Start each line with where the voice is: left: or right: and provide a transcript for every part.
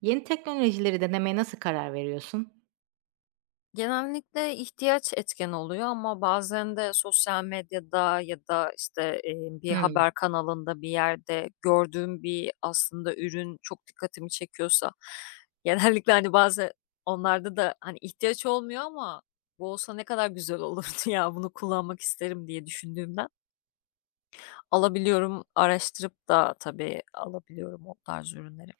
right: Yeni teknolojileri denemeye nasıl karar veriyorsun?
left: Genellikle ihtiyaç etken oluyor ama bazen de sosyal medyada ya da, işte, bir
right: Hımm.
left: haber kanalında, bir yerde gördüğüm bir aslında ürün çok dikkatimi çekiyorsa genellikle, hani, bazı onlarda da, hani, ihtiyaç olmuyor ama bu olsa ne kadar güzel olurdu ya, bunu kullanmak isterim diye düşündüğümden alabiliyorum. Araştırıp da tabii alabiliyorum o tarz ürünleri.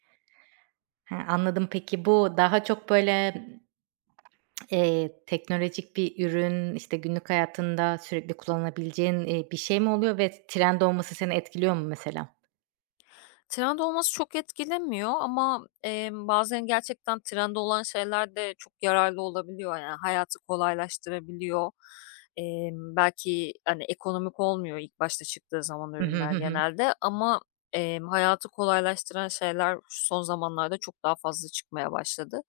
right: He, anladım. Peki, bu daha çok, böyle, teknolojik bir ürün, işte, günlük hayatında sürekli kullanılabileceğin bir şey mi oluyor ve trend olması seni etkiliyor mu mesela?
left: Trend olması çok etkilemiyor ama, bazen gerçekten trend olan şeyler de çok yararlı olabiliyor. Yani, hayatı kolaylaştırabiliyor. Belki, hani, ekonomik olmuyor ilk başta çıktığı zaman
right: Hı hı.
left: ürünler
right: Hı hı.
left: genelde ama, hayatı kolaylaştıran şeyler şu son zamanlarda çok daha fazla çıkmaya başladı.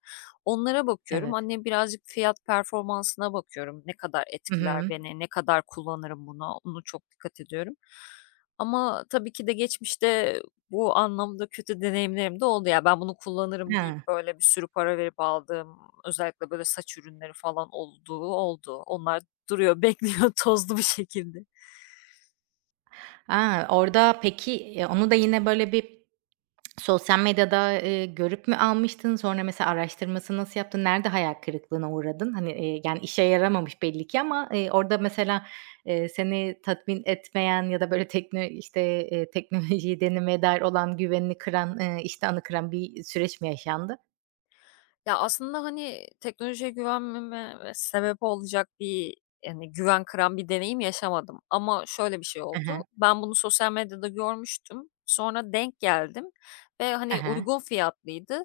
left: Onlara bakıyorum.
right: Evet.
left: Hani, birazcık fiyat performansına bakıyorum. Ne kadar
right: Hı
left: etkiler
right: hı.
left: beni, ne kadar kullanırım bunu, onu çok dikkat ediyorum. Ama tabii ki de geçmişte bu anlamda kötü deneyimlerim de oldu. Ya, ben bunu kullanırım deyip,
right: He.
left: böyle, bir sürü para verip aldığım, özellikle, böyle, saç ürünleri falan olduğu oldu. Onlar duruyor, bekliyor tozlu bir şekilde.
right: A, orada peki, onu da yine, böyle, sosyal medyada, görüp mü almıştın? Sonra mesela araştırması nasıl yaptın? Nerede hayal kırıklığına uğradın? Hani, yani, işe yaramamış belli ki ama, orada mesela, seni tatmin etmeyen ya da böyle işte, teknolojiyi denemeye dair olan güvenini kıran, iştahını kıran bir süreç mi yaşandı?
left: Ya, aslında, hani, teknolojiye güvenmeme sebep olacak bir, yani, güven kıran bir deneyim yaşamadım ama şöyle bir şey
right: Hı
left: oldu.
right: hı.
left: Ben bunu sosyal medyada görmüştüm. Sonra denk geldim ve,
right: Hı
left: hani,
right: hı.
left: uygun fiyatlıydı.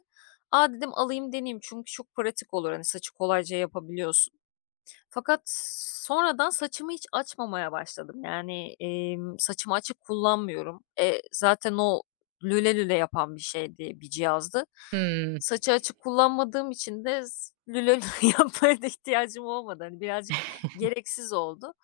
left: A, dedim alayım deneyeyim çünkü çok pratik olur. Hani, saçı kolayca yapabiliyorsun. Fakat sonradan saçımı hiç açmamaya başladım. Yani, saçımı açık kullanmıyorum. Zaten o lüle lüle yapan bir şeydi, bir cihazdı. Saçı açık kullanmadığım için de lüle lüle yapmaya da ihtiyacım olmadı. Hani, birazcık gereksiz oldu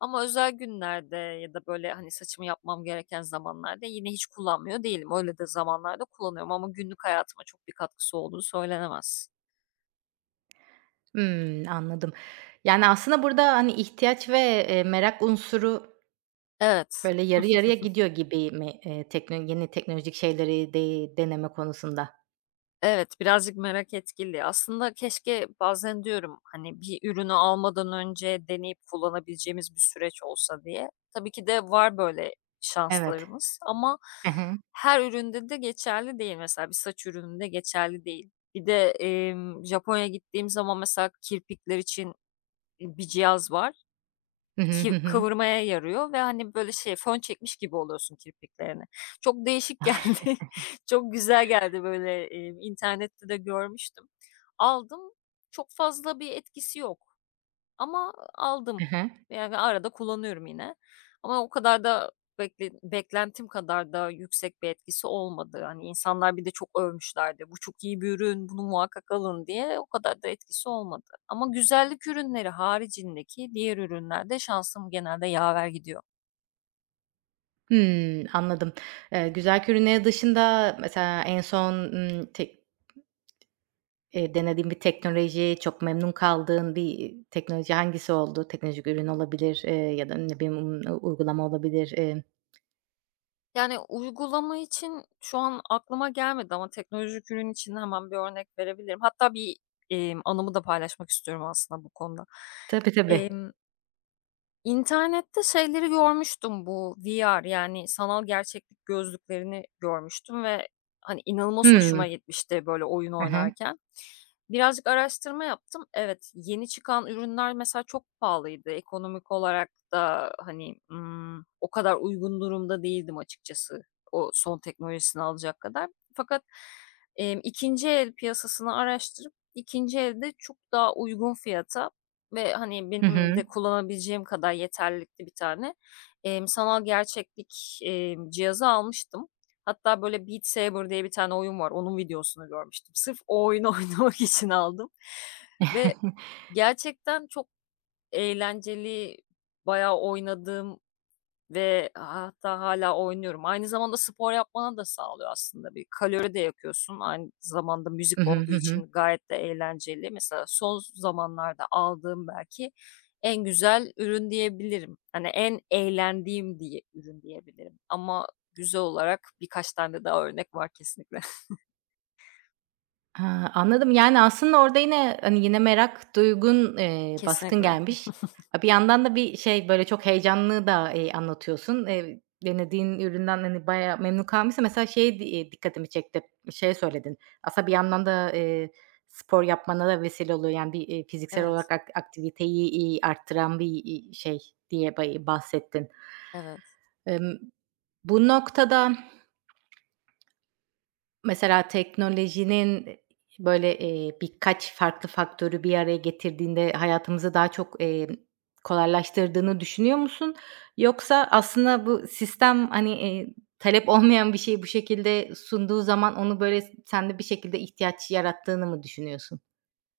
left: ama özel günlerde ya da, böyle, hani, saçımı yapmam gereken zamanlarda yine hiç kullanmıyor değilim. Öyle de zamanlarda kullanıyorum ama günlük hayatıma çok bir katkısı olduğu söylenemez.
right: Anladım. Yani, aslında burada, hani, ihtiyaç ve, merak unsuru
left: Evet.
right: böyle yarı yarıya gidiyor gibi mi, tekno yeni teknolojik şeyleri de deneme konusunda?
left: Evet, birazcık merak etkili. Aslında keşke bazen diyorum, hani, bir ürünü almadan önce deneyip kullanabileceğimiz bir süreç olsa diye. Tabii ki de var böyle
right: Evet.
left: şanslarımız ama
right: Hı hı.
left: her üründe de geçerli değil. Mesela bir saç ürününde geçerli değil. Bir de, Japonya'ya gittiğim zaman mesela kirpikler için bir cihaz var.
right: Hı hı,
left: Ki
right: hı hı.
left: kıvırmaya yarıyor ve, hani, böyle, şey, fön çekmiş gibi oluyorsun kirpiklerini. Çok değişik geldi. Çok güzel geldi, böyle, internette de görmüştüm. Aldım. Çok fazla bir etkisi yok. Ama aldım.
right: Hı hı.
left: Yani arada kullanıyorum yine ama o kadar da beklentim kadar da yüksek bir etkisi olmadı. Hani, insanlar bir de çok övmüşlerdi. "Bu çok iyi bir ürün, bunu muhakkak alın." diye. O kadar da etkisi olmadı ama güzellik ürünleri haricindeki diğer ürünlerde şansım genelde yaver gidiyor.
right: Hımm, anladım. Güzel ürünleri dışında mesela en son, tek denediğin bir teknoloji, çok memnun kaldığın bir, teknoloji hangisi oldu? Teknolojik ürün olabilir, ya da ne bileyim, u uygulama olabilir. Eee.
left: Yani, uygulama için şu an aklıma gelmedi ama teknolojik ürün için hemen bir örnek verebilirim. Hatta bir, anımı da paylaşmak istiyorum aslında bu konuda.
right: Tabii, tabii.
left: İnternette şeyleri görmüştüm bu VR yani sanal gerçeklik gözlüklerini görmüştüm ve, hani, inanılmaz hoşuma
right: Hımm.
left: gitmişti böyle oyun
right: Hı hı.
left: oynarken. Birazcık araştırma yaptım. Evet, yeni çıkan ürünler mesela çok pahalıydı. Ekonomik olarak da, hani, o kadar uygun durumda değildim açıkçası o son teknolojisini alacak kadar. Fakat, 2'nci el piyasasını araştırıp ikinci elde çok daha uygun fiyata ve, hani,
right: Hı
left: benim de
right: hı.
left: kullanabileceğim kadar yeterlilikte bir tane, sanal gerçeklik, cihazı almıştım. Hatta böyle Beat Saber diye bir tane oyun var. Onun videosunu görmüştüm. Sırf o oyunu oynamak için aldım ve gerçekten çok eğlenceli, bayağı oynadığım ve hatta hala oynuyorum. Aynı zamanda spor yapmana da sağlıyor aslında. Bir kalori de yakıyorsun. Aynı zamanda
right: Hı
left: müzik
right: hı.
left: olduğu
right: Hı hı, hı
left: için
right: hı.
left: gayet de eğlenceli. Mesela son zamanlarda aldığım belki en güzel ürün diyebilirim. Hani en eğlendiğim diye ürün diyebilirim ama güzel olarak birkaç tane daha örnek var kesinlikle.
right: Ha, anladım. Yani, aslında orada yine, hani, yine merak duygun, baskın
left: Kesinlikle.
right: gelmiş. A, bir yandan da bir şey, böyle, çok heyecanlı da, anlatıyorsun. Denediğin üründen, hani, bayağı memnun kalmışsın. Mesela şey di dikkatimi çekti, şey söyledin. Aslında bir yandan da, spor yapmana da vesile oluyor. Yani, bir, fiziksel
left: Evet,
right: olarak aktiviteyi, arttıran bir, şey diye bahsettin.
left: evet.
right: Emm, bu noktada mesela teknolojinin, böyle, birkaç farklı faktörü bir araya getirdiğinde hayatımızı daha çok, kolaylaştırdığını düşünüyor musun? Yoksa aslında bu sistem, hani, talep olmayan bir şeyi bu şekilde sunduğu zaman onu, böyle, sende bir şekilde ihtiyaç yarattığını mı düşünüyorsun?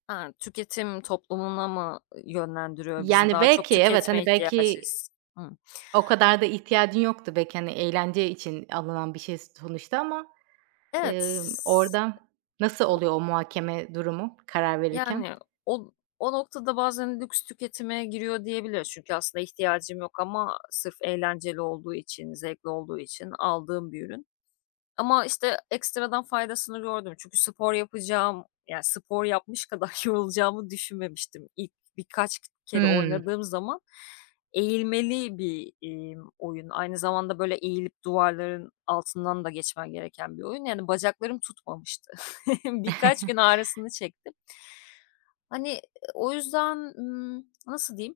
left: Ha, tüketim toplumuna mı yönlendiriyor bizi?
right: Yani,
left: Daha çok
right: belki evet,
left: tüketme
right: hani,
left: ihtiyacı
right: belki
left: his. Hıı.
right: o kadar da ihtiyacın yoktu. Belki, hani, eğlence için alınan bir şey sonuçta ama,
left: Evet.
right: orada nasıl oluyor o muhakeme durumu karar
left: Yani,
right: verirken?
left: o o noktada bazen lüks tüketime giriyor diyebiliriz. Çünkü aslında ihtiyacım yok ama sırf eğlenceli olduğu için, zevkli olduğu için aldığım bir ürün. Ama, işte, ekstradan faydasını gördüm. Çünkü spor yapacağım, yani, spor yapmış kadar yorulacağımı düşünmemiştim. İlk birkaç kere
right: Hımm.
left: oynadığım zaman eğilmeli bir, oyun. Aynı zamanda, böyle, eğilip duvarların altından da geçmen gereken bir oyun. Yani, bacaklarım tutmamıştı. Birkaç gün ağrısını çektim. Hani, o yüzden, nasıl diyeyim?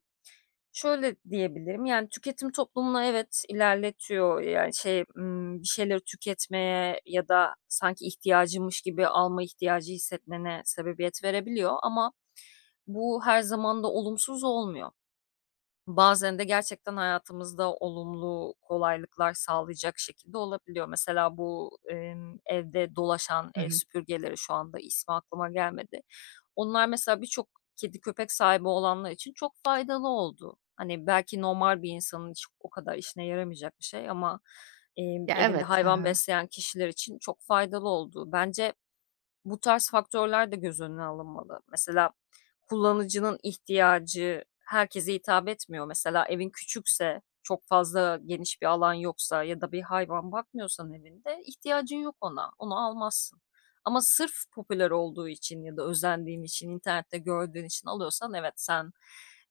left: Şöyle diyebilirim, yani, tüketim toplumunu evet ilerletiyor, yani, şey, bir şeyleri tüketmeye ya da sanki ihtiyacımış gibi alma ihtiyacı hissetmene sebebiyet verebiliyor ama bu her zaman da olumsuz olmuyor. Bazen de gerçekten hayatımızda olumlu kolaylıklar sağlayacak şekilde olabiliyor. Mesela bu, evde dolaşan
right: Hı
left: ev
right: hı.
left: süpürgeleri şu anda ismi aklıma gelmedi. Onlar mesela birçok kedi köpek sahibi olanlar için çok faydalı oldu. Hani, belki normal bir insanın hiç o kadar işine yaramayacak bir şey ama,
right: Ya,
left: evinde
right: evet. Hı
left: hayvan
right: hı.
left: besleyen kişiler için çok faydalı oldu. Bence bu tarz faktörler de göz önüne alınmalı. Mesela kullanıcının ihtiyacı herkese hitap etmiyor. Mesela evin küçükse, çok fazla geniş bir alan yoksa ya da bir hayvan bakmıyorsan evinde ihtiyacın yok ona, onu almazsın. Ama sırf popüler olduğu için ya da özendiğin için, internette gördüğün için alıyorsan evet sen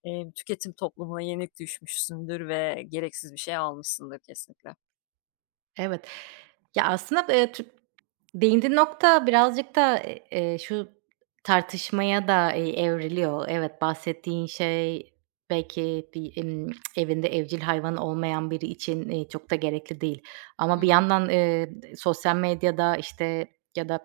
left: tüketim toplumuna yenik düşmüşsündür ve gereksiz bir şey almışsındır kesinlikle.
right: Evet. Ya, aslında, tü değindiğin nokta birazcık da, şu tartışmaya da, evriliyor. Evet, bahsettiğin şey belki bir, evinde evcil hayvan olmayan biri için, çok da gerekli değil.
left: Hı
right: Ama bir
left: hı.
right: yandan, sosyal medyada, işte, ya da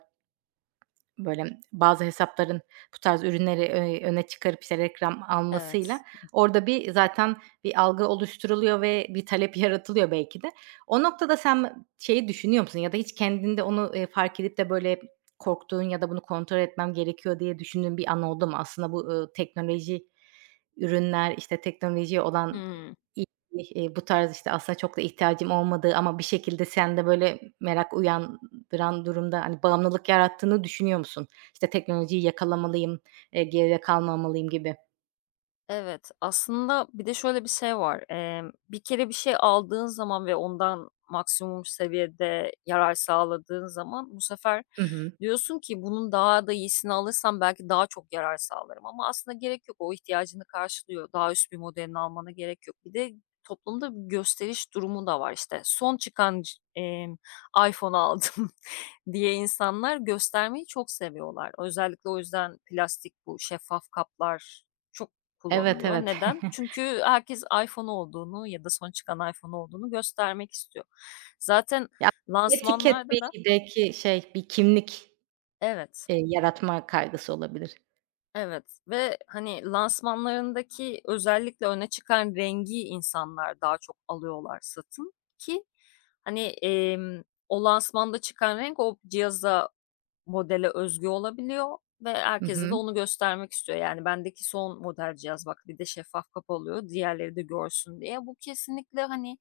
right: böyle, bazı hesapların bu tarz ürünleri, öne çıkarıp, işte, reklam
left: Evet.
right: almasıyla orada zaten bir algı oluşturuluyor ve bir talep yaratılıyor belki de. O noktada sen şeyi düşünüyor musun ya da hiç kendinde onu, fark edip de, böyle, korktuğun ya da bunu kontrol etmem gerekiyor diye düşündüğün bir an oldu mu? Aslında bu, teknoloji ürünler, işte, teknolojiye olan
left: Hmm.
right: ilgi, bu tarz, işte, aslında çok da ihtiyacım olmadığı ama bir şekilde sende, böyle, merak uyan durumda, hani, bağımlılık yarattığını düşünüyor musun? İşte, teknolojiyi yakalamalıyım, geride kalmamalıyım gibi.
left: Evet, aslında bir de şöyle bir şey var. Bir kere bir şey aldığın zaman ve ondan maksimum seviyede yarar sağladığın zaman bu sefer
right: Hı hı.
left: diyorsun ki bunun daha da iyisini alırsam belki daha çok yarar sağlarım ama aslında gerek yok. O ihtiyacını karşılıyor. Daha üst bir modelini almana gerek yok. Bir de toplumda bir gösteriş durumu da var işte. Son çıkan c emm, iPhone'u aldım diye insanlar göstermeyi çok seviyorlar. Özellikle o yüzden plastik bu şeffaf kaplar çok
right: Evet,
left: kullanılıyor.
right: evet.
left: Neden? Çünkü herkes iPhone olduğunu ya da son çıkan iPhone olduğunu göstermek istiyor. Zaten
right: Ya, etiket
left: lansmanlarda
right: bir
left: da
right: belki şey, bir kimlik,
left: evet.
right: yaratma kaygısı olabilir.
left: Evet ve, hani, lansmanlarındaki özellikle öne çıkan rengi insanlar daha çok alıyorlar satın ki, hani, o lansmanda çıkan renk o cihaza modele özgü olabiliyor ve
right: Hı
left: herkese de
right: hı.
left: onu göstermek istiyor. Yani, "Bendeki son model cihaz, bak bir de şeffaf kapı oluyor, diğerleri de görsün." diye. Bu kesinlikle, hani,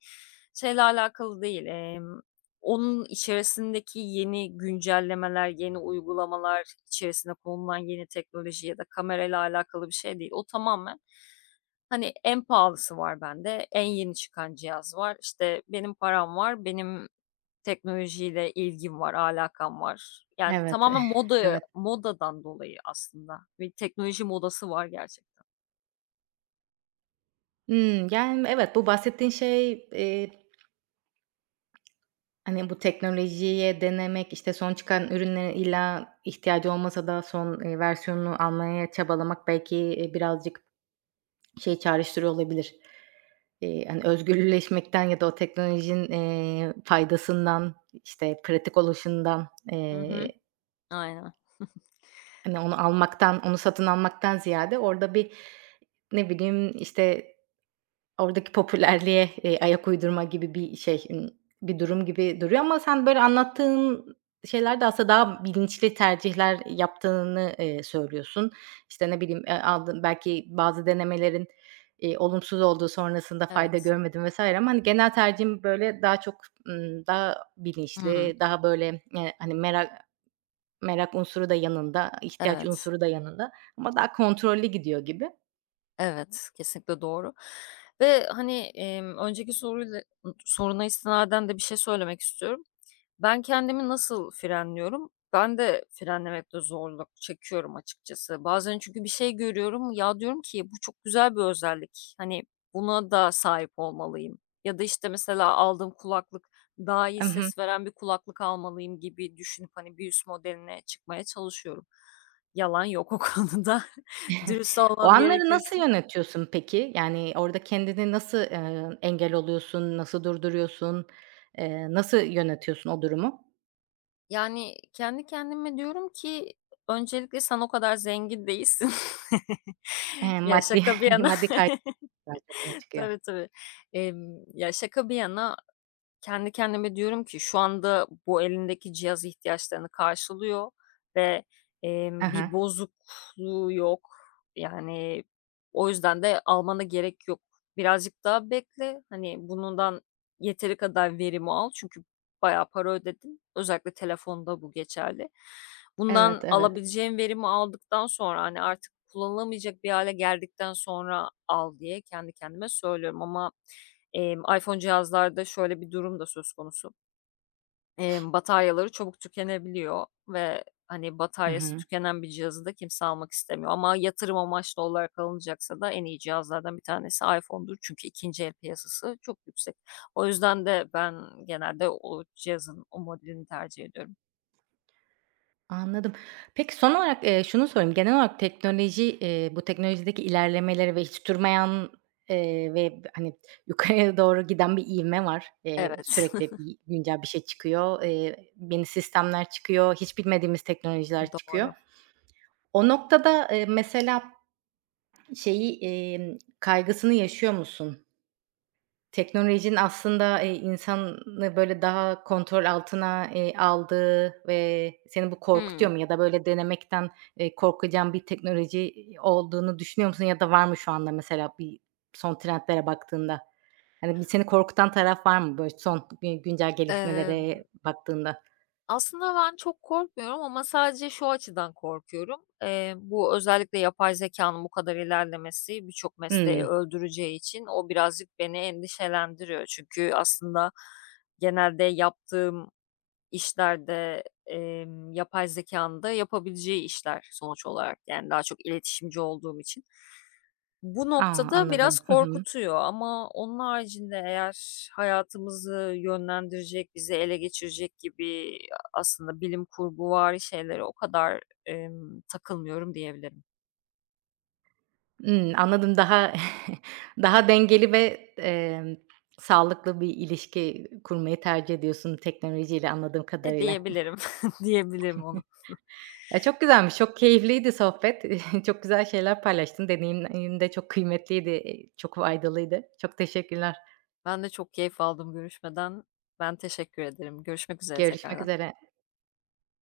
left: şeyle alakalı değil, onun içerisindeki yeni güncellemeler, yeni uygulamalar, içerisine konulan yeni teknoloji ya da kamerayla alakalı bir şey değil. O tamamen, hani, en pahalısı var bende, en yeni çıkan cihaz var, işte, benim param var, benim teknolojiyle ilgim var, alakam var. Yani
right: Evet.
left: tamamen moda
right: Evet.
left: modadan dolayı aslında bir teknoloji modası var gerçekten.
right: Hımm, yani, evet, bu bahsettiğin şey, hani, bu teknolojiye denemek, işte, son çıkan ürüne illa ihtiyacı olmasa da son, versiyonunu almaya çabalamak belki, birazcık şey çağrıştırıyor olabilir. Hani, özgürleşmekten ya da o teknolojinin, faydasından, işte, pratik oluşundan,
left: Hı hı. Aynen.
right: hani, onu almaktan, onu satın almaktan ziyade orada bir, ne bileyim, işte, oradaki popülerliğe, ayak uydurma gibi bir şey, bir durum gibi duruyor ama sen böyle anlattığın şeylerde aslında daha bilinçli tercihler yaptığını, söylüyorsun. İşte, ne bileyim, aldığın belki bazı denemelerin, olumsuz olduğu, sonrasında fayda
left: Evet.
right: görmedim vesaire. Ama, hani, genel tercihim böyle daha çok, daha
left: Hımm.
right: bilinçli, daha böyle, hani, merak unsuru da yanında, ihtiyaç
left: Evet.
right: unsuru da yanında ama daha kontrollü gidiyor gibi.
left: Evet, kesinlikle doğru ve, hani, önceki soruyla soruna istinaden de bir şey söylemek istiyorum. Ben kendimi nasıl frenliyorum? Ben de frenlemekte zorluk çekiyorum açıkçası. Bazen çünkü bir şey görüyorum. Ya diyorum ki bu çok güzel bir özellik. Hani buna da sahip olmalıyım. Ya da işte mesela aldığım kulaklık daha iyi ses veren bir kulaklık almalıyım gibi düşünüp hani bir üst modeline çıkmaya çalışıyorum. Yalan yok o konuda. Dürüst
right: O
left: olmam
right: anları nasıl
left: gerekirse.
right: yönetiyorsun peki? Yani, orada kendini nasıl, engel oluyorsun, nasıl durduruyorsun, nasıl yönetiyorsun o durumu?
left: Yani, kendi kendime diyorum ki öncelikle sen o kadar zengin değilsin. Ya,
right: Maddi
left: şaka bir yana.
right: maddi kaygı daha çok öne çıkıyor.
left: Tabii, tabii. Ya, şaka bir yana kendi kendime diyorum ki şu anda bu elindeki cihaz ihtiyaçlarını karşılıyor ve,
right: Aha.
left: bir bozukluğu yok. Yani, o yüzden de almana gerek yok. Birazcık daha bekle. Hani, bundan yeteri kadar verimi al çünkü bayağı para ödedin. Özellikle telefonda bu geçerli. Bundan
right: Evet, evet.
left: alabileceğin verimi aldıktan sonra, hani, artık kullanılamayacak bir hale geldikten sonra al diye kendi kendime söylüyorum ama iPhone cihazlarda şöyle bir durum da söz konusu. Bataryaları çabuk tükenebiliyor ve, hani,
right: Hı
left: bataryası
right: hı.
left: tükenen bir cihazı da kimse almak istemiyor ama yatırım amaçlı olarak alınacaksa da en iyi cihazlardan bir tanesi iPhone'dur. Çünkü ikinci el piyasası çok yüksek. O yüzden de ben genelde o cihazın, o modelini tercih ediyorum.
right: Anladım. Peki, son olarak, şunu sorayım. Genel olarak teknoloji, bu teknolojideki ilerlemeleri ve hiç durmayan, ve, hani, yukarıya doğru giden bir ivme var.
left: Evet,
right: Sürekli bir güncel bir şey çıkıyor. Yeni sistemler çıkıyor. Hiç bilmediğimiz teknolojiler çıkıyor.
left: doğru.
right: O noktada, mesela şeyi, kaygısını yaşıyor musun? Teknolojinin aslında, insanı böyle daha kontrol altına, aldığı ve seni bu
left: Hımm.
right: korkutuyor mu ya da böyle denemekten, korkacağın bir teknoloji, olduğunu düşünüyor musun ya da var mı şu anda mesela bir son trendlere baktığında? Hani, bir seni korkutan taraf var mı böyle son, güncel
left: Emm
right: gelişmelere baktığında?
left: Aslında ben çok korkmuyorum ama sadece şu açıdan korkuyorum. Bu özellikle yapay zekanın bu kadar ilerlemesi birçok mesleği
right: Hımm.
left: öldüreceği için o birazcık beni endişelendiriyor. Çünkü aslında genelde yaptığım işlerde, yapay zekânın da yapabileceği işler sonuç olarak. Yani daha çok iletişimci olduğum için. Bu
right: A,
left: noktada biraz
right: anladım. Hı hı.
left: korkutuyor ama onun haricinde eğer hayatımızı yönlendirecek, bizi ele geçirecek gibi aslında bilim kurguvari şeylere o kadar, takılmıyorum diyebilirim.
right: Imm, anladım. Daha daha dengeli ve, sağlıklı bir ilişki kurmayı tercih ediyorsun teknolojiyle anladığım
left: E,
right: kadarıyla.
left: diyebilirim, diyebilirim onu.
right: Ya, çok güzelmiş, çok keyifliydi sohbet. Çok güzel şeyler paylaştın. Deneyimin de çok kıymetliydi, çok faydalıydı. Çok teşekkürler.
left: Ben de çok keyif aldım görüşmeden. Ben teşekkür ederim. Görüşmek üzere
right: Görüşmek
left: tekrardan.
right: üzere.